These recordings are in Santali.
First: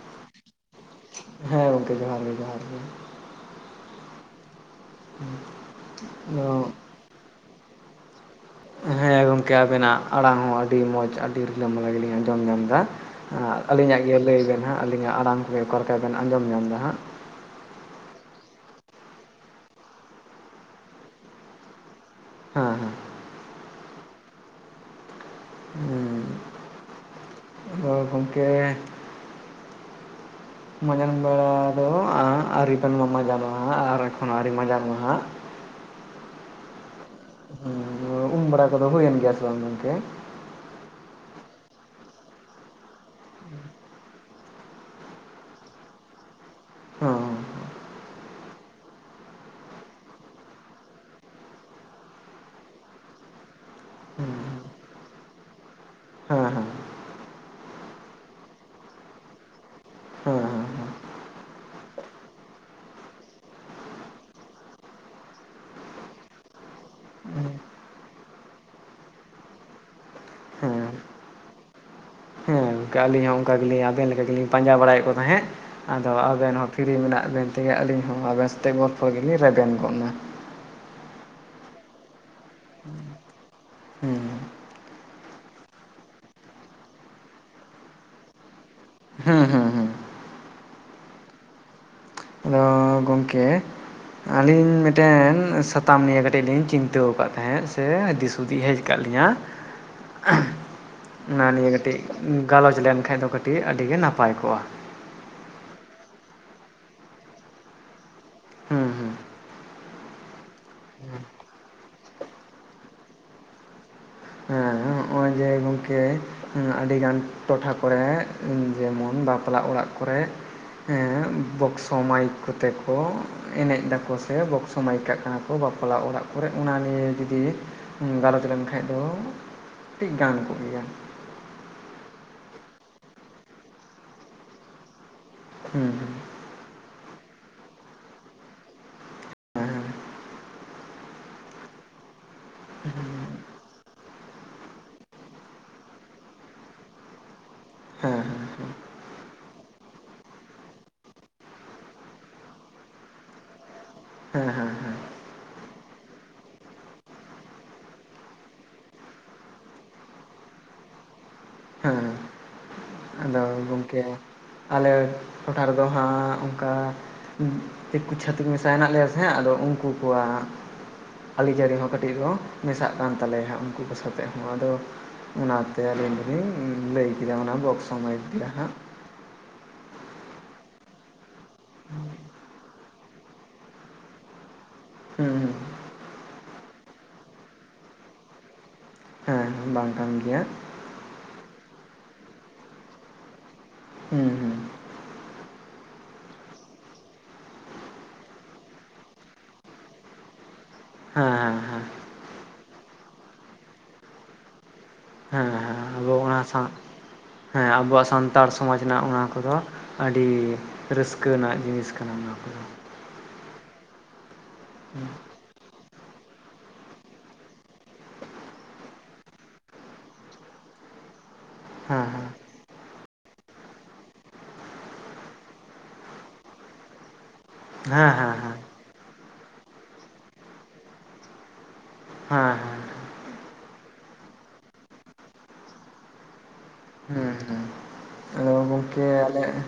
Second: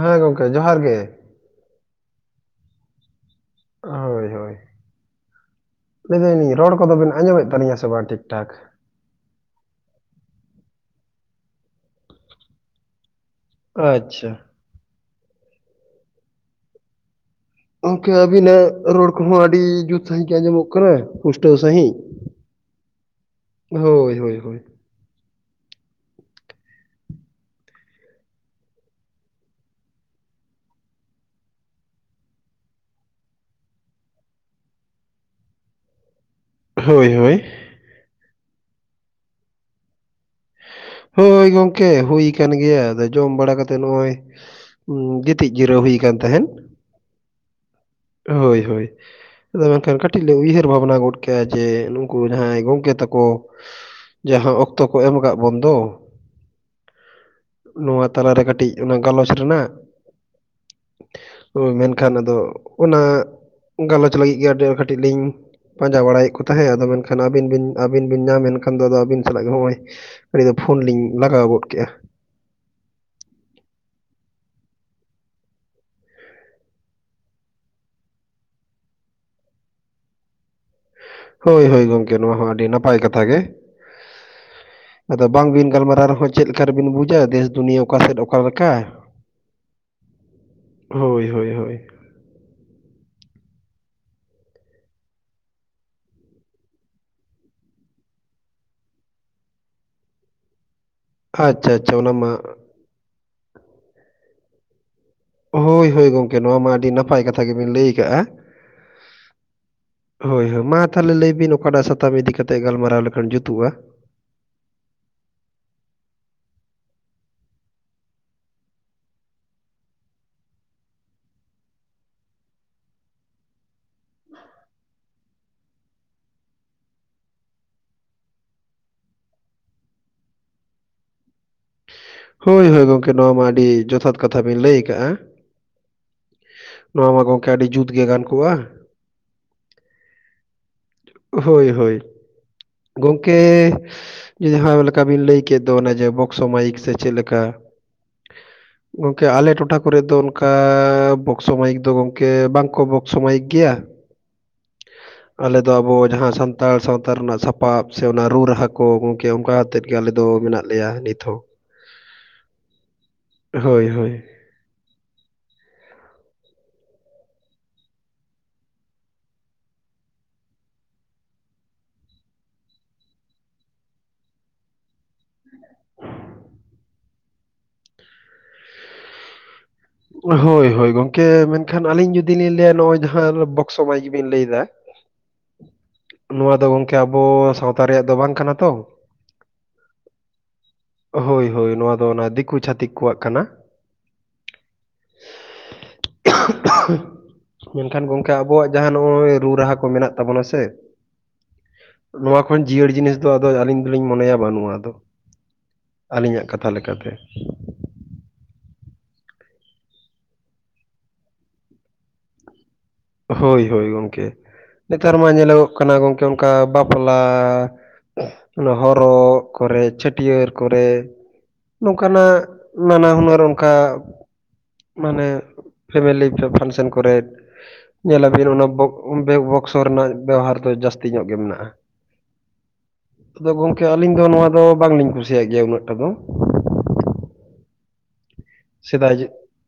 ᱦᱳᱭ ᱜᱚᱝᱠᱮ ᱡᱚᱦᱟᱨ ᱜᱮ᱾ ᱦᱮᱸ ᱜᱚᱝᱠᱮ ᱡᱚᱦᱟᱨ ᱜᱮ ᱡᱚᱦᱟᱨ ᱜᱮ᱾ ᱦᱳᱭ ᱦᱳᱭ, ᱞᱟᱹᱭ ᱫᱟᱹᱞᱤᱧ ᱟᱫᱚ ᱨᱚᱲ ᱠᱚᱫᱚᱵᱤᱱ ᱟᱸᱡᱚᱢᱮᱫ ᱛᱟᱹᱞᱤᱧᱟ ᱥᱮ ᱵᱟᱝ ᱴᱷᱤᱠᱴᱷᱟᱠ? ᱦᱮᱸ ᱜᱚᱝᱠᱮ ᱟᱵᱮᱱᱟᱜ ᱟᱲᱟᱝ ᱦᱚᱸ ᱟᱹᱰᱤ ᱢᱚᱡᱽ ᱟᱹᱰᱤ ᱨᱤᱞᱟᱹᱢᱟᱞᱟ ᱜᱮᱞᱤᱧ ᱟᱸᱡᱚᱢ ᱧᱟᱢ ᱫᱟ᱾ ᱟᱸᱜ ᱟᱹᱞᱤᱧᱟᱜ ᱜᱮ ᱟᱪᱪᱷᱟ ᱞᱟᱹᱭ ᱵᱮᱱ ᱦᱟᱸᱜ ᱟᱹᱞᱤᱧᱟᱜ ᱟᱲᱟᱝ ᱠᱚᱜᱮ ᱚᱠᱟ ᱞᱮᱠᱟ ᱵᱮᱱ ᱟᱸᱡᱚᱢ ᱧᱟᱢ ᱫᱟ ᱦᱟᱸᱜ? ᱜᱚᱝᱠᱮ ᱟᱵᱤᱱᱟ ᱨᱚᱲ ᱠᱚᱦᱚᱸ ᱟᱹᱰᱤ ᱡᱩᱛ ᱥᱟᱦᱤᱡᱚ ᱜᱮ ᱟᱡᱚᱢᱚᱜ ᱠᱟᱱᱟ ᱯᱩᱥᱴᱟᱹᱣ ᱥᱟᱹᱦᱤᱡ᱾ ᱦᱮᱸ ᱦᱮᱸ᱾ ᱦᱳᱭ ᱦᱳᱭᱻᱦᱳᱭ᱾ ᱦᱳᱭ ᱜᱚᱝᱠᱮ᱾ ᱢᱟᱸᱡᱟᱱ ᱵᱮᱲᱟ ᱫᱚ ᱟᱹᱨᱤᱢ ᱠᱷᱟᱱ ᱵᱚᱱ ᱢᱟᱡᱟᱱ ᱱᱚᱜᱼᱟ, ᱟᱨ ᱮᱠᱷᱚᱱᱳ ᱟᱹᱣᱨᱤ ᱢᱟᱡᱟᱱ ᱱᱚᱜᱼᱟ ᱦᱟᱸᱜ ᱾ ᱦᱳᱭ ᱦᱳᱭ᱾ ᱩᱢ ᱵᱟᱨᱟ ᱠᱚᱫᱚ ᱦᱩᱭᱮᱱ ᱜᱮᱭᱟ ᱥᱮ ᱵᱟᱝ ᱜᱚᱝᱠᱮ? ᱦᱳᱭ ᱜᱚᱝᱠᱮ ᱦᱩᱭ ᱠᱟᱱ ᱜᱮᱭᱟ, ᱟᱫᱚ ᱡᱚᱢ ᱵᱟᱲᱟ ᱠᱟᱛᱮᱫ ᱱᱚᱜᱼᱚᱭ ᱜᱤᱛᱤᱡ ᱡᱤᱨᱟᱹᱣ ᱦᱩᱭ ᱠᱟᱱ ᱛᱟᱦᱮᱱ᱾ ᱦᱮᱸ ᱦᱮᱸ ᱦᱳᱭ ᱦᱳᱭ᱾ ᱟᱫᱚ ᱢᱮᱱᱠᱷᱟᱱ ᱠᱟᱹᱴᱤᱡ ᱞᱮ ᱩᱭᱦᱟᱹᱨ ᱵᱷᱟᱵᱽᱱᱟ ᱜᱚᱫ ᱠᱮᱼᱟ ᱡᱮ ᱱᱩᱠᱩ ᱡᱟᱦᱟᱸᱭ ᱜᱚᱝᱠᱮ ᱛᱟᱠᱚ ᱡᱟᱦᱟ ᱦᱮᱸ ᱚᱠᱛᱚ ᱠᱚ ᱮᱢ ᱠᱟᱜ ᱵᱚᱱ ᱫᱚ᱾ ᱦᱮᱸ ᱱᱚᱣᱟ ᱛᱟᱞᱟᱨᱮ ᱠᱟᱹᱴᱤᱡ ᱚᱱᱟ ᱜᱟᱞᱚᱪ ᱨᱮᱱᱟᱜ ᱦᱮᱸ ᱦᱮᱸ ᱦᱳᱭ ᱢᱮᱱᱠᱷᱟᱱ ᱟᱫᱚ ᱚᱱᱟ ᱜᱟᱞᱚᱪ ᱞᱟᱹᱜᱤᱫ ᱜᱮ ᱟᱰᱚ ᱠᱟᱹᱴᱤᱡ ᱞᱤᱧ ᱯᱟᱸᱡᱟ ᱵᱟᱲᱟᱭᱮᱫ ᱠᱚ ᱛᱟᱦᱮᱸᱫ ᱟᱫᱚ ᱢᱮᱱᱠᱷᱟᱱ ᱟᱹᱵᱤᱱ ᱵᱤᱱ ᱟᱹᱵᱤᱱ ᱵᱤᱱ ᱧᱟᱢ ᱮᱱᱠᱷᱟᱱ ᱫᱚ ᱟᱫᱚ ᱟᱹᱵᱤᱱ ᱥᱟᱞᱟᱜ ᱜᱮ ᱱᱚᱜᱼᱚᱭ ᱟᱹᱞᱤ ᱦᱚ ᱦᱮᱸ ᱯᱷᱳᱱ ᱞᱤᱧ ᱞᱟᱜᱟᱣ ᱜᱚᱫ ᱠᱮᱼᱟ᱾ ᱚᱝᱠᱟ ᱟᱹᱞᱤᱧ ᱦᱚᱸ ᱚᱱᱠᱟ ᱜᱮᱞᱤᱧ ᱵᱮᱱ ᱞᱮᱠᱟ ᱜᱮᱞᱤᱧ ᱯᱟᱸᱡᱟ ᱵᱟᱲᱟᱭᱮᱫ ᱠᱚ ᱛᱟᱦᱮᱸᱫ᱾ ᱟᱫᱚ ᱟᱵᱮᱱ ᱦᱚᱸ ᱯᱷᱤᱨᱤ ᱢᱮᱱᱟᱜ ᱵᱮᱱ ᱛᱮᱜᱮ ᱟᱹᱞᱤᱧ ᱦᱚᱸ ᱟᱵᱮᱱ ᱥᱟᱛᱮ ᱜᱚᱞᱯᱷᱚ ᱜᱮᱞᱤᱧ ᱨᱮᱵᱮᱱ ᱜᱚᱫ ᱱᱟ᱾ ᱦᱳᱭ ᱦᱳᱭ ᱜᱚᱝᱠᱮ ᱱᱚᱣᱟ ᱦᱚᱸ ᱟᱹᱰᱤ ᱱᱟᱯᱟᱭ ᱠᱟᱛᱷᱟ ᱜᱮ᱾ ᱦᱩᱸ ᱻ ᱟᱫᱚ ᱵᱟᱝ ᱵᱤᱱ ᱜᱟᱞᱢᱟᱨᱟᱣ ᱨᱮᱦᱚᱸ ᱪᱮᱫ ᱞᱮᱠᱟ ᱨᱮᱵᱤᱱ ᱵᱩᱡᱟ ᱫᱮᱥ ᱫᱩᱱᱤᱭᱟᱹ ᱚᱠᱟᱥᱮᱫ ᱚᱠᱟᱞ ᱞᱮᱠᱟ ᱦᱩᱸ ᱦᱩᱸ ᱦᱩᱸ ᱦᱳᱭ ᱦᱳᱭ ᱦᱳᱭ [unintelligible] ᱜᱚᱝᱠᱮ ᱟᱹᱞᱤᱧ ᱢᱤᱮᱴᱮᱱ ᱥᱟᱛᱟᱢ ᱱᱤᱭᱮ ᱠᱟᱹᱴᱤᱡ ᱞᱤᱧ ᱪᱤᱱᱛᱟᱹᱣ ᱟᱠᱟᱫ ᱛᱟᱦᱮᱸᱫ ᱥᱮ ᱫᱤᱥᱦᱩᱫᱤ ᱦᱮᱡ ᱠᱟᱜ ᱞᱤᱧᱟ᱾ ᱚᱱᱟ ᱱᱤᱭᱮ ᱟᱪᱪᱷᱟ ᱠᱟᱹᱴᱤᱡ ᱟᱪᱪᱷᱟ ᱚᱱᱟ ᱢᱟ ᱜᱟᱞᱚᱪ ᱞᱮᱱᱠᱟᱱᱡ ᱫᱚ ᱠᱟᱹᱴᱤᱡ ᱟᱹᱰᱤᱜᱮ ᱱᱟᱯᱟᱭ ᱠᱚᱜᱼᱟ᱾ ᱦᱳᱭ ᱦᱳᱭ ᱜᱚᱝᱠᱮ ᱱᱚᱣᱟ ᱢᱟ ᱟᱹᱰᱤ ᱱᱟᱯᱟᱭ ᱠᱟᱛᱷᱟ ᱜᱮᱵᱤᱱ ᱞᱟᱹᱭ ᱟᱠᱟᱜᱼᱟ᱾ ᱦᱩᱸ ᱦᱩᱸ ᱦᱳᱭ ᱦᱳᱭ ᱢᱟ ᱛᱟᱦᱞᱮ ᱞᱟᱹᱭ ᱵᱤᱱ ᱚᱠᱟᱴᱟᱜ ᱥᱟᱛᱟᱢ ᱤᱫᱤ ᱠᱟᱛᱮ ᱜᱟᱞᱢᱟᱨᱟᱣ ᱞᱮᱠᱷᱟᱱ ᱡᱩᱛᱩᱜᱼᱟ? ᱦᱮᱸ ᱚᱭ ᱡᱮ ᱜᱚᱝᱠᱮ ᱟᱹᱰᱤᱜᱟᱱ ᱴᱚᱴᱷᱟ ᱠᱚᱨᱮ ᱡᱮᱢᱚᱱ ᱵᱟᱯᱞᱟ ᱚᱲᱟᱜ ᱠᱚᱨᱮ ᱦᱮᱸ, ᱵᱚᱠᱥᱚ ᱢᱟᱭᱤᱠ ᱠᱚᱛᱮ ᱠᱚ ᱮᱱᱮᱡ ᱮᱫᱟ ᱠᱚ ᱥᱮ ᱥᱚ ᱢᱟᱭᱤᱠ ᱠᱟᱜ ᱠᱟᱱᱟ ᱠᱚ ᱵᱟᱯᱞᱟ ᱚᱲᱟᱜ ᱠᱚᱨᱮ ᱚᱱᱟ ᱱᱤᱭᱮ ᱡᱚᱫᱤ ᱜᱟᱞᱚᱪ ᱞᱮᱱ ᱠᱷᱟᱡ ᱫᱚ ᱴᱤᱡ ᱜᱟᱱ ᱠᱚᱜ ᱜᱮᱭᱟ ᱦᱳᱣ ᱦᱳᱣ ᱜᱚᱝᱠᱮ ᱱᱚᱣᱟ ᱢᱟ ᱟᱹᱰᱤ ᱡᱚᱛᱷᱟᱛ ᱠᱟᱛᱷᱟ ᱵᱤᱱ ᱞᱟᱹᱭ ᱟᱠᱟᱼᱟ᱾ ᱦᱩᱸ ᱦᱩᱸ ᱱᱚᱣᱟ ᱢᱟ ᱜᱚᱝᱠᱮ ᱟᱹᱰᱤ ᱡᱩᱛ ᱜᱮ ᱜᱟᱱ ᱠᱚᱜᱼᱟ᱾ ᱦᱮᱸ ᱦᱳᱣ ᱦᱳᱣ, ᱜᱚᱝᱠᱮ ᱡᱟᱦᱟ ᱞᱮᱠᱟ ᱵᱤᱱ ᱞᱟᱹᱭ ᱠᱮᱫ ᱫᱚ ᱚᱱᱮ‌ ᱡᱮ ᱵᱚᱠᱥᱚ ᱢᱟᱭᱤᱠ ᱥᱮ ᱪᱮᱫ‌ ᱞᱮᱠᱟ‍᱾ [inaudible] ᱜᱚᱝᱠᱮ ᱟᱞᱮ ᱴᱚᱴᱷᱟ ᱠᱚᱨᱮ ᱫᱚ ᱚᱱᱠᱟ ᱵᱚᱠᱥᱚ ᱢᱟᱭᱤᱠ ᱫᱚ ᱜᱚᱝᱠᱮ ᱵᱟᱝᱠᱚ ᱵᱚᱠᱥᱚ ᱢᱟᱭᱤᱠ ᱜᱮᱭᱟ, ᱦᱮᱸ ᱦᱮᱸ ᱦᱮᱸ ᱟᱞᱮ ᱫᱚ ᱟᱵᱚ ᱡᱟᱦᱟᱸ ᱥᱟᱱᱛᱟᱲ ᱥᱟᱶᱛᱟ ᱨᱮᱱᱟᱜ ᱥᱟᱯᱟᱵ ᱥᱮ ᱚᱱᱟ ᱨᱩ ᱨᱟᱦᱟ ᱠᱚ ᱜᱚᱝᱠᱮ ᱚᱝᱠᱟ ᱟᱛᱮᱫ ᱜᱮ ᱟᱞᱮ ᱫᱚ ᱢᱮᱱᱟᱜ ᱞᱮᱭᱟ ᱱᱤᱛ ᱦᱚᱸ᱾ ᱦᱮᱸ ᱟᱫᱚ ᱦᱳᱣ ᱜᱚᱝᱠᱮ ᱦᱳᱣ, ᱟᱞᱮ ᱴᱚᱴᱷᱟ ᱨᱮᱫᱚ ᱦᱟᱸᱜ ᱚᱝᱠᱟ ᱫᱤᱠᱩ ᱪᱷᱟᱹᱛᱤᱠ ᱢᱮᱥᱟ ᱦᱮᱱᱟᱜ ᱞᱮᱭᱟ ᱥᱮ ᱟᱫᱚ ᱩᱝᱠᱩ ᱠᱚᱣᱟᱜ ᱟᱹᱨᱤᱪᱟᱹᱞᱤ ᱦᱚᱸ ᱠᱟᱹᱴᱤᱡ ᱫᱚ ᱢᱮᱥᱟᱜ ᱠᱟᱱ ᱛᱟᱞᱮᱭᱟ ᱦᱟᱸᱜ ᱩᱱᱠᱩ ᱠᱚ ᱥᱟᱛᱮᱜ ᱦᱚᱸ ᱟᱫᱚ ᱚᱱᱟᱛᱮ ᱟᱹᱞᱤᱧ ᱫᱚᱞᱤᱧ ᱞᱟᱹᱭ ᱠᱮᱫᱟ ᱚᱱᱟ ᱵᱚᱠᱥ‌ᱚ ᱢᱟᱹᱭᱤᱠ ᱜᱮ ᱦᱟᱸᱜ ᱦᱳᱣ ᱦᱳᱣ, ᱜᱚᱝᱠᱮ ᱢᱮᱱᱠᱷᱟᱱ ᱟᱹᱞᱤᱧ ᱡᱩᱫᱤ ᱞᱤᱧ ᱞᱟᱹᱭᱟ ᱱᱚᱣᱟ ᱡᱟᱦᱟᱸ ᱵᱚᱠᱥᱚ ᱢᱟᱭᱤᱠ ᱵᱤᱱ ᱞᱟᱹᱭ ᱮᱫᱟ, ᱦᱩᱸ ᱦᱩᱸ ᱱᱚᱣᱟ ᱫᱚ ᱜᱚᱝᱠᱮ ᱟᱵᱚ ᱥᱟᱶᱛᱟ ᱨᱮᱭᱟᱜ ᱫᱚ ᱵᱟᱝ ᱠᱟᱱᱟ ᱛᱚ᱾ ᱵᱟᱝ ᱠᱟᱱ ᱜᱮᱭᱟ᱾ ᱦᱳᱣ ᱦᱳᱣ, ᱱᱚᱣᱟ ᱫᱚ ᱚᱱᱟ ᱫᱤᱠᱩ ᱪᱷᱟᱹᱛᱤᱠ ᱠᱚᱣᱟᱜ ᱠᱟᱱᱟ᱾ ᱦᱩᱸ ᱦᱩᱸ, [unintelligible] [unintelligible] ᱢᱮᱱᱠᱷᱟᱱ ᱜᱚᱝᱠᱮ ᱟᱵᱚᱣᱟᱜ ᱡᱟᱦᱟᱸ ᱱᱚᱜᱼᱚᱭ ᱨᱩ ᱨᱟᱦᱟ ᱠᱚ ᱢᱮᱱᱟᱜ ᱛᱟᱵᱚᱱᱟ ᱥᱮ ᱦᱮᱸ ᱦᱮᱸ ᱦᱮᱸ, ᱱᱚᱣᱟ ᱠᱷᱚᱱ ᱡᱤᱭᱟᱹᱲ ᱡᱤᱱᱤᱥ ᱫᱚ ᱟᱫᱚ ᱟᱹᱞᱤᱧ ᱫᱚᱞᱤᱧ ᱢᱚᱱᱮᱭᱟ ᱵᱟᱹᱱᱩᱜᱼᱟ ᱟᱫᱚ ᱦᱮᱸ ᱦᱮᱸ ᱟᱵᱚ ᱚᱱᱟ ᱟᱹᱞᱤᱧᱟᱜ ᱥᱟᱶ ᱠᱟᱛᱷᱟ ᱞᱮᱠᱟ ᱛᱮ᱾ ᱦᱮᱸ ᱟᱵᱚᱣᱟᱜ ᱥᱟᱱᱛᱟᱲ ᱥᱚᱢᱟᱡᱽ ᱨᱮᱱᱟᱜ ᱚᱱᱟ ᱠᱚᱫᱚ ᱟᱹᱰᱤ ᱨᱟᱹᱥᱠᱟᱹ ᱱᱟᱜ ᱡᱤᱱᱤᱥ ᱠᱟᱱᱟ ᱱᱚᱣᱟ ᱠᱚᱫᱚ᱾ ᱦᱳᱭ ᱦᱳᱭ, ᱜᱚᱝᱠᱮ ᱦᱮᱸ ᱱᱮᱛᱟᱨ ᱢᱟ ᱧᱮᱞᱚᱜᱚᱜ ᱠᱟᱱᱟ ᱜᱚᱝᱠᱮ ᱚᱝᱠᱟ ᱵᱟᱯᱞᱟ ᱦᱚᱨᱚᱜ ᱠᱚᱨᱮ, ᱪᱷᱟᱹᱴᱭᱟᱹᱨ ᱠᱚᱨᱮ, ᱦᱮᱸ ᱱᱚᱝᱠᱟ ᱦᱮᱸ ᱱᱟᱜ ᱱᱟᱱᱟ ᱦᱩᱱᱟᱹᱨ ᱚᱱᱠᱟ ᱢᱟᱱᱮ ᱯᱷᱮᱢᱮᱞᱤ ᱯᱷᱟᱱᱥᱮᱱ ᱠᱚᱨᱮᱫ ᱧᱮᱞ ᱦᱮᱸ ᱟᱹᱵᱤᱱ ᱦᱮᱸ ᱚᱱᱟ ᱵᱚᱠᱥ ᱨᱮᱱᱟᱜ ᱵᱮᱵᱚᱦᱟᱨ ᱫᱚ ᱡᱟᱹᱥᱛᱤ ᱧᱚᱜ ᱜᱮ ᱢᱮᱱᱟᱜᱼᱟ᱾ ᱦᱮᱸ ᱦᱮᱸ ᱟᱫᱚ ᱜᱚᱝᱠᱮ, ᱟᱹᱞᱤᱧ ᱫᱚ ᱱᱚᱣᱟ ᱫᱚ ᱵᱟᱝᱞᱤᱧ ᱠᱩᱥᱤᱭᱟᱜ ᱜᱮᱭᱟ ᱩᱱᱟᱹᱜ ᱴᱟ ᱫᱚ, ᱦᱮᱸ ᱦᱸ [unintelligible] ᱟᱫᱚ ᱜᱚᱝᱠᱮ ᱥᱮᱫᱟᱭ ᱟᱞᱮ ᱫᱚ‌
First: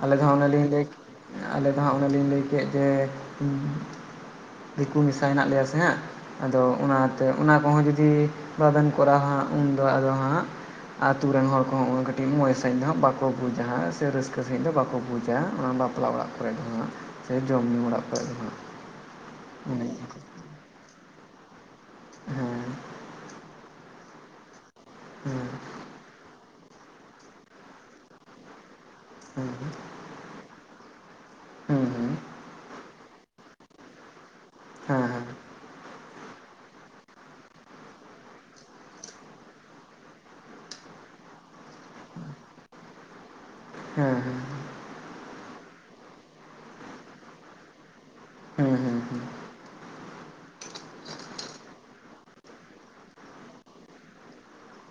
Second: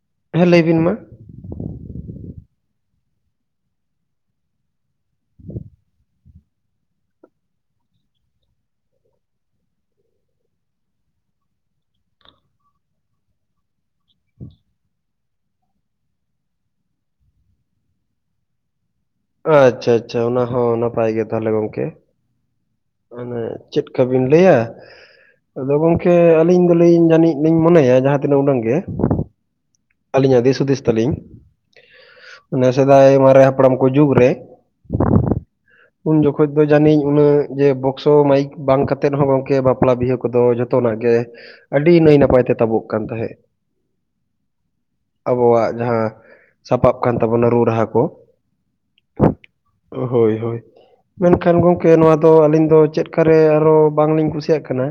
[unintelligible] ᱟᱞᱮ ᱦᱮᱸ ᱞᱟᱹᱭ ᱵᱤᱱ ᱢᱟ ᱫᱚ ᱚᱱᱮᱞᱤᱧ ᱞᱟᱹᱭ ᱠᱮᱫ ᱡᱮ, ᱫᱤᱠᱩ ᱢᱮᱥᱟ ᱢᱮᱥᱟᱜ ᱞᱮᱭᱟ ᱥᱮ [unintelligible] ᱟᱫᱚ ᱚᱱᱟᱛᱮ ᱚᱱᱟ ᱠᱚᱦᱚᱸ ᱡᱚᱫᱤ ᱵᱟᱵᱮᱱ ᱠᱚᱨᱟᱣᱟ, ᱩᱱᱫᱚ ᱟᱫᱚ [unintelligible] ᱟᱛᱩ ᱨᱮᱱ ᱦᱚᱲ ᱠᱚᱦᱚᱸ ᱩᱱᱟᱹᱜ ᱠᱟᱹᱴᱤᱡ ᱢᱚᱡᱽ ᱥᱟᱺᱦᱤᱡ ᱫᱚ ᱵᱟᱠᱚᱼᱼ ᱵᱩᱡᱟ ᱥᱮ ᱨᱟᱹᱥᱠᱟᱹ ᱥᱟᱺᱦᱤᱡ ᱫᱚ ᱵᱟᱠᱚ ᱵᱩᱡᱟ, ᱚᱱᱟ ᱵᱟᱯᱞᱟ ᱚᱲᱟᱜ ᱠᱚᱨᱮ ᱫᱚ ᱦᱟᱸᱜ᱾ ᱥᱮ ᱡᱚᱢᱼ ᱧᱩᱩ ᱚᱲᱟᱜ ᱠᱚᱨᱮ ᱫᱚ ᱦᱟᱸᱜ [unintelligible] ᱚᱱᱮ ᱟᱪᱪᱷᱟ ᱟᱪᱪᱷᱟ, ᱚᱱᱠᱟ ᱚᱱᱟ ᱦᱚᱸ ᱱᱟᱯᱟᱭ ᱜᱮ ᱛᱟᱦᱚᱞᱮ ᱜᱚᱝᱠᱮ ᱦᱮᱸ [unintelligible] ᱪᱮᱫ ᱠᱟ ᱵᱮᱱ ᱞᱟᱹᱭᱟ? ᱦᱮᱸ ᱟᱫᱚ ᱜᱚᱝᱠᱮ ᱟᱹᱞᱤᱧ ᱫᱚᱞᱤᱧ ᱡᱟᱹᱱᱤᱡ ᱞᱤᱧ ᱢᱚᱱᱮᱭᱟ ᱡᱟᱦᱟᱸ ᱛᱤᱱᱟᱹᱜ ᱩᱰᱟᱹᱝ ᱜᱮ, ᱦᱮᱸᱸ [unintelligible] ᱟᱹᱞᱤᱧᱟᱜ ᱫᱤᱥ ᱦᱩᱫᱤᱥ ᱛᱟᱹᱞᱤᱧᱼᱼ ᱦᱮᱸ ᱦᱮᱸ [unintelligible] ᱦᱟᱱᱮ ᱥᱮᱫᱟᱭ ᱢᱟᱨᱮ ᱦᱟᱯᱲᱟᱢ ᱠᱚ ᱡᱩᱜᱽ ᱨᱮᱼᱼ ᱩᱱ ᱡᱚᱠᱷᱚᱡ ᱫᱚ ᱡᱟᱹᱱᱤᱡ ᱩᱱᱟᱹ ᱡᱮ ᱵᱚᱠᱥᱚ ᱢᱟᱭᱤᱠ ᱵᱟᱝ ᱠᱟᱛᱮᱫ ᱨᱮᱦᱚᱸ ᱜᱚᱝᱠᱮ, ᱵᱟᱯᱞᱟ ᱵᱤᱦᱟᱹ ᱠᱚᱫᱚ ᱡᱷᱚᱛᱚ ᱱᱟᱜ ᱜᱮᱼᱼ ᱟᱹᱰᱤ ᱱᱟᱹᱭ ᱱᱟᱯᱟᱭ ᱛᱮ ᱛᱟᱵᱚᱜ ᱠᱟᱱ ᱛᱟᱦᱮᱸᱜ᱾ ᱦᱮᱸ ᱟᱵᱚᱣᱟᱜ ᱡᱟᱸᱦᱟ, ᱥᱟᱯᱟᱵ ᱠᱟᱱ ᱛᱟᱵᱚᱱᱟ ᱨᱩ ᱨᱟᱹᱦᱟ ᱠᱚᱼᱼ ᱦᱮᱸ ᱦᱮᱸ ᱦᱳᱭ ᱦᱳᱭ ᱢᱮᱱ ᱠᱷᱟᱱ ᱜᱚᱝᱠᱮ ᱱᱚᱣᱟᱼᱼ ᱫᱚ ᱟᱹᱞᱤᱧ ᱫᱚ ᱪᱮᱫ ᱠᱟᱨᱮ ᱟᱨ ᱦᱚᱸ ᱵᱟᱝ ᱞᱤᱧ ᱠᱩᱥᱤᱭ ᱟᱜ ᱠᱟᱱᱟ,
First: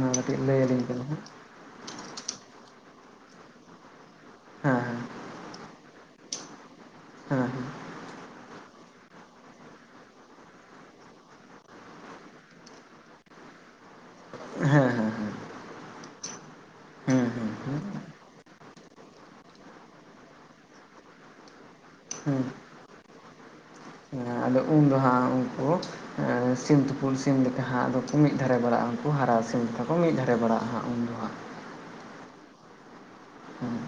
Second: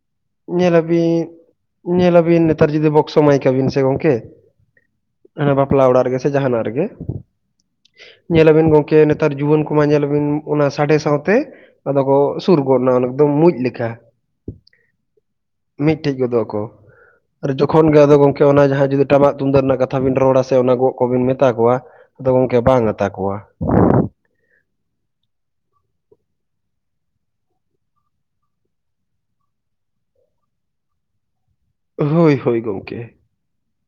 ᱢᱟ [unintelligible] ᱠᱟᱹᱴᱤᱡ ᱞᱟᱹᱭ ᱟᱹᱞᱤᱧ ᱵᱤᱱ ᱦᱟᱸᱜ ᱧᱮᱞ ᱟᱵᱤᱱ ᱱᱮᱛᱟᱨ ᱡᱩᱫᱤ ᱵᱚᱠᱥᱚ ᱢᱟᱭᱤᱠ ᱟᱵᱤᱱ ᱥᱮ ᱜᱚᱝᱠᱮ, ᱦᱮᱸ ᱵᱟᱯᱞᱟ ᱚᱲᱟᱜ ᱨᱮ ᱜᱮ ᱥᱮ ᱡᱟᱦᱟ ᱱᱟᱜ ᱨᱮ ᱜᱮᱼᱼ ᱦᱮᱸᱦᱮᱸ [unintelligible] ᱧᱮᱞ ᱟᱵᱤᱱ ᱜᱚᱝᱠᱮ ᱱᱮᱛᱟᱨ ᱡᱩᱣᱟᱹᱱ ᱠᱚᱢᱟ ᱧᱮᱞ ᱟᱵᱤᱱ ᱚᱱᱟᱼᱼ ᱥᱟᱸᱰᱮ ᱥᱟᱶ ᱛᱮ, ᱟᱫᱚ ᱠᱚ ᱥᱩᱨ ᱜᱚᱫ ᱱᱟ ᱮᱠᱫᱚᱢ ᱢᱩᱸᱡ ᱞᱮᱠᱟ᱾ ᱦᱮᱸ ᱦᱮᱸ ᱦᱮᱸ ᱢᱤᱫ ᱴᱷᱮᱡ ᱜᱚᱫᱚᱜ ᱟᱠᱚ ᱦᱮᱸ ᱦᱮᱸ ᱟᱨ ᱦᱮᱸ ᱦᱮᱸ ᱡᱚᱠᱷᱚᱱ ᱜᱮ ᱟᱫᱚ ᱜᱚᱝᱠᱮ ᱚᱱᱟ ᱡᱟᱦᱟ ᱡᱩᱫᱤ ᱴᱟᱢᱟᱠ ᱛᱩᱢᱫᱟᱜ ᱨᱮᱱᱟᱜ ᱠᱟᱛᱷᱟ ᱵᱤᱱ ᱨᱚᱲᱟ ᱥᱮ ᱚᱱᱟ ᱜᱚᱸᱜ ᱠᱚ ᱵᱤᱱ ᱢᱮᱛᱟ ᱠᱚᱣᱟᱼᱼ ᱟᱫᱚ ᱦᱮᱸ ᱜᱚᱝᱠᱮ ᱵᱟᱝ ᱟᱛᱟ ᱠᱚᱣᱟ᱾ ᱟᱫᱚ ᱩᱱ ᱫᱚ ᱦᱟᱸᱜ ᱩᱱᱠᱩ [unintelligible] ᱥᱤᱢ ᱛᱩᱯᱩᱫ ᱥᱤᱢ ᱞᱮᱠᱟ ᱦᱟᱸᱜ ᱟᱫᱚ ᱠᱚ ᱢᱤᱫ ᱫᱷᱟᱨᱮ ᱵᱟᱲᱟᱜᱼᱟ, ᱩᱱᱠᱩ ᱦᱟᱨᱟᱣ ᱥᱤᱢ ᱞᱮᱠᱟ ᱠᱚ ᱢᱤᱫ ᱫᱷᱟᱨᱮ ᱵᱟᱲᱟᱜᱼᱟ ᱦᱟᱸᱜ ᱩᱱ ᱫᱚ ᱦᱟᱸᱜ᱾ ᱦᱳᱭ ᱦᱳᱭ ᱜᱚᱝᱠᱮ ᱦᱮᱸ [unintelligible]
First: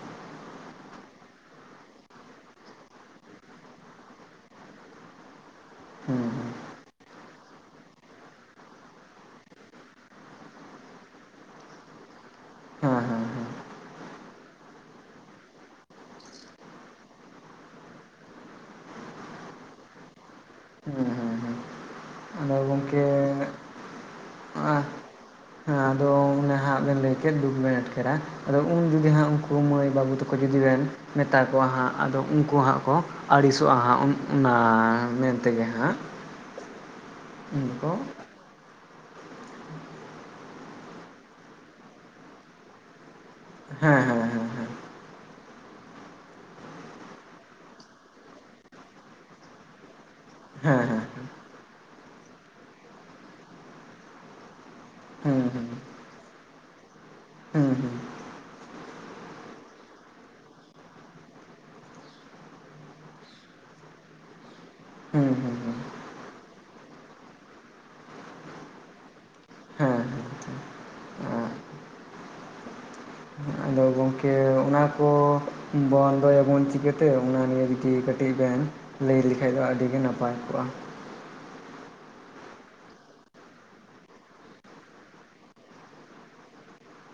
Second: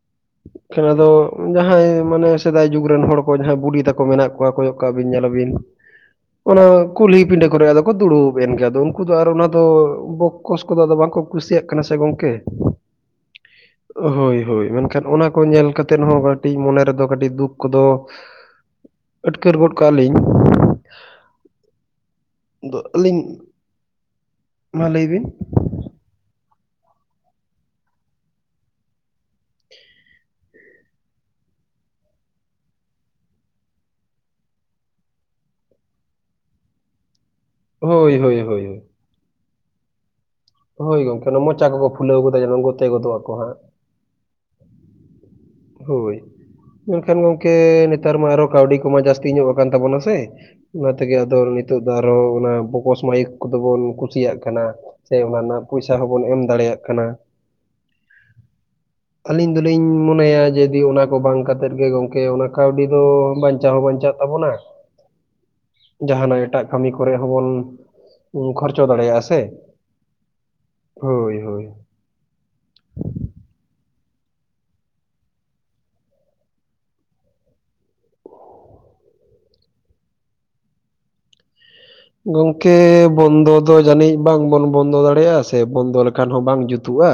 ᱟᱫᱚ, ᱡᱟᱸᱦᱟᱭ ᱢᱟᱱᱮ ᱥᱮᱫᱟᱭ ᱡᱩᱜᱽ ᱨᱮᱱ ᱦᱚᱲ ᱠᱚ ᱡᱟᱸᱦᱟᱭ ᱵᱩᱰᱤ ᱛᱟᱠᱚ ᱢᱮᱱᱟᱜ ᱠᱚᱣᱟ ᱠᱚᱭᱼᱼ ᱚᱱᱠᱟ ᱵᱤᱱ ᱧᱮᱞ ᱟᱵᱤᱱᱼᱼ ᱦᱮᱸ ᱚᱱᱟ ᱠᱩᱞᱦᱤ ᱯᱤᱸᱰᱟᱹ ᱠᱚᱨᱮ ᱟᱫᱚ ᱠᱚ ᱫᱩᱲᱩᱵ ᱮᱱ ᱜᱮ, ᱟᱫᱚ ᱩᱱᱠᱩ ᱫᱚ ᱟᱨ ᱚᱱᱟ ᱫᱚᱼᱼ ᱠᱚᱥ ᱫᱚ ᱟᱫᱚ ᱵᱟᱝ ᱠᱚ ᱠᱩᱥᱤᱭ ᱟᱜ ᱠᱟᱱᱟ ᱥᱮ ᱜᱚᱝᱠᱮ᱾ ᱦᱮᱸ ᱦᱮᱸ ᱦᱳᱭ ᱦᱳᱭ [unintelligible] ᱮᱱ ᱠᱷᱟᱱ ᱚᱱᱟ ᱠᱚ ᱧᱮᱞ ᱠᱟᱛᱮᱫ ᱦᱚᱸ ᱠᱟᱹᱴᱤᱡ ᱢᱚᱱᱮ ᱨᱮ ᱫᱚ ᱠᱟᱹᱴᱤᱡ ᱫᱩᱠ ᱠᱚ ᱫᱚ ᱟᱹᱴᱠᱟᱹᱨ ᱜᱚᱫ ᱠᱟᱜᱼᱟ ᱞᱤᱧ ᱦᱮᱸ ᱦᱮᱸ ᱦᱮᱸ ᱦᱮᱸ ᱦᱮᱸ ᱟᱫᱚ ᱫᱚ ᱜᱚᱢᱠᱮ ᱟᱹᱞᱤᱧ, ᱟᱸ ᱢᱟ ᱞᱟᱹᱭ ᱵᱤᱱ ᱟᱫᱚ ᱢᱟᱱᱮ ᱦᱟᱸᱜᱼᱼ ᱦᱟᱸᱜ ᱵᱮᱱ ᱞᱟᱹᱭ ᱠᱮᱫ [unintelligible] ᱫᱩᱠ ᱵᱮᱱ ᱮᱴᱠᱟᱨᱟ ᱟᱫᱚ ᱩᱱ ᱡᱩᱫᱤ ᱦᱟᱸᱜ ᱩᱱᱠᱩ ᱢᱟᱹᱭ ᱵᱟᱹᱵᱩ ᱛᱟᱠᱚ ᱡᱩᱫᱤ ᱵᱮᱱᱼᱼ ᱢᱮᱛᱟ ᱠᱚᱣᱟ ᱦᱟᱸᱜ ᱟᱫᱚ ᱩᱱᱠᱩ ᱦᱟᱸᱜ ᱠᱚ ᱟᱹᱲᱤᱥᱚᱜᱼᱟ ᱦᱟᱸᱜ ᱚᱱᱟ ᱢᱮᱱ ᱛᱮᱜᱮ ᱦᱟᱸᱜ᱾ ᱩᱱᱠᱩ ᱦᱳᱭ ᱦᱳᱭ ᱦᱳᱭ ᱦᱳᱭ ᱦᱳᱭ ᱜᱚᱝᱠᱮ ᱢᱚᱪᱟ ᱠᱚ ᱯᱷᱩᱞ ᱜᱚᱫᱟ ᱜᱷᱛᱮ ᱜᱚᱫᱚ ᱟᱠᱚ ᱦᱟᱜ ᱦᱮᱸ ᱦᱮᱸ ᱦᱮᱸ ᱦᱮᱸ ᱦᱳᱭ ᱢᱮᱱ ᱠᱷᱟᱱ ᱜᱚᱝᱠᱮ ᱱᱮᱛᱟᱨ ᱢᱟ ᱟᱨ ᱦᱚᱸ ᱠᱟᱹᱣᱰᱤ ᱠᱚᱢᱟ ᱡᱟᱹᱥᱛᱤ ᱧᱚᱜ ᱟᱠᱟᱱ ᱛᱟᱵᱚᱱᱟ ᱥᱮ ᱦᱮᱸ ᱚᱱᱟ ᱦᱮᱸ ᱛᱮᱜᱮ ᱟᱫᱚ ᱱᱤᱛᱚᱜ ᱫᱚ ᱟᱨᱦᱚᱸ ᱚᱱᱟ ᱵᱚᱠᱥ ᱢᱟᱭᱤᱠ ᱠᱚᱫᱚ ᱵᱚᱱ ᱠᱩᱥᱤᱭᱟᱜ ᱠᱟᱱᱟ᱾ ᱥᱮ ᱦᱮᱸ ᱚᱱᱟ ᱨᱮᱱᱟᱜ ᱯᱩᱭᱥᱟᱹ ᱦᱚᱸᱵᱚᱱ ᱮᱢ ᱫᱟᱲᱮᱭᱟᱜ ᱠᱟᱱᱟ᱾ ᱦᱮᱸ ᱦᱮᱸ ᱟᱹᱞᱤᱧ ᱫᱚ ᱞᱤᱧ ᱢᱚᱱᱮᱭᱟ ᱡᱩᱫᱤ ᱚᱱᱟ ᱠᱚ ᱵᱟᱝ ᱠᱟᱛᱮᱫ ᱜᱮ ᱜᱚᱝᱠᱮ ᱚᱱᱟ ᱠᱟᱹᱣᱰᱤ ᱫᱚ ᱵᱟᱧ ᱪᱟᱣ ᱦᱚᱸ ᱵᱟᱧ ᱪᱟᱜ ᱛᱟᱵᱚᱱᱟ ᱦᱩᱸ ᱦᱩᱸ ᱦᱩᱸ ᱡᱟᱦᱟ ᱱᱟᱜ ᱮᱴᱟᱜ ᱠᱟᱹᱢᱤ ᱠᱚᱨᱮ ᱦᱚᱸᱵᱚᱱ ᱠᱷᱚᱨᱪᱟ ᱫᱟᱲᱮᱭᱟᱜᱼᱟ ᱥᱮ᱾ ᱦᱮᱸ ᱦᱳᱭ ᱦᱳᱭ ᱟᱫᱚ ᱜᱚᱝᱠᱮ ᱚᱱᱟ ᱠᱚ ᱵᱚᱱᱫᱚᱭᱟ ᱵᱚᱱ ᱪᱤᱠᱟᱹ ᱛᱮ ᱚᱱᱟ ᱱᱤᱭᱮ ᱡᱩᱫᱤ ᱠᱟᱹᱴᱤᱡ ᱵᱮᱱ ᱞᱟᱹᱭ ᱞᱮ ᱠᱷᱟᱡ ᱫᱚ ᱟᱹᱰᱤ ᱜᱮ ᱱᱟᱯᱟᱭ ᱠᱚᱜᱼᱟ? ᱜᱚᱝᱠᱮ ᱵᱚᱱᱫᱚ ᱫᱚ ᱡᱟᱹᱱᱤᱡ ᱵᱟᱝ ᱵᱚᱱ ᱵᱚᱱᱫᱚ ᱫᱟᱲᱮᱭᱟᱜᱼᱟ ᱥᱮ ᱵᱚᱱᱫᱚ ᱞᱮᱠᱷᱟᱱ ᱦᱚᱸ ᱵᱟᱝ ᱡᱩᱛᱩᱜᱼᱟ᱾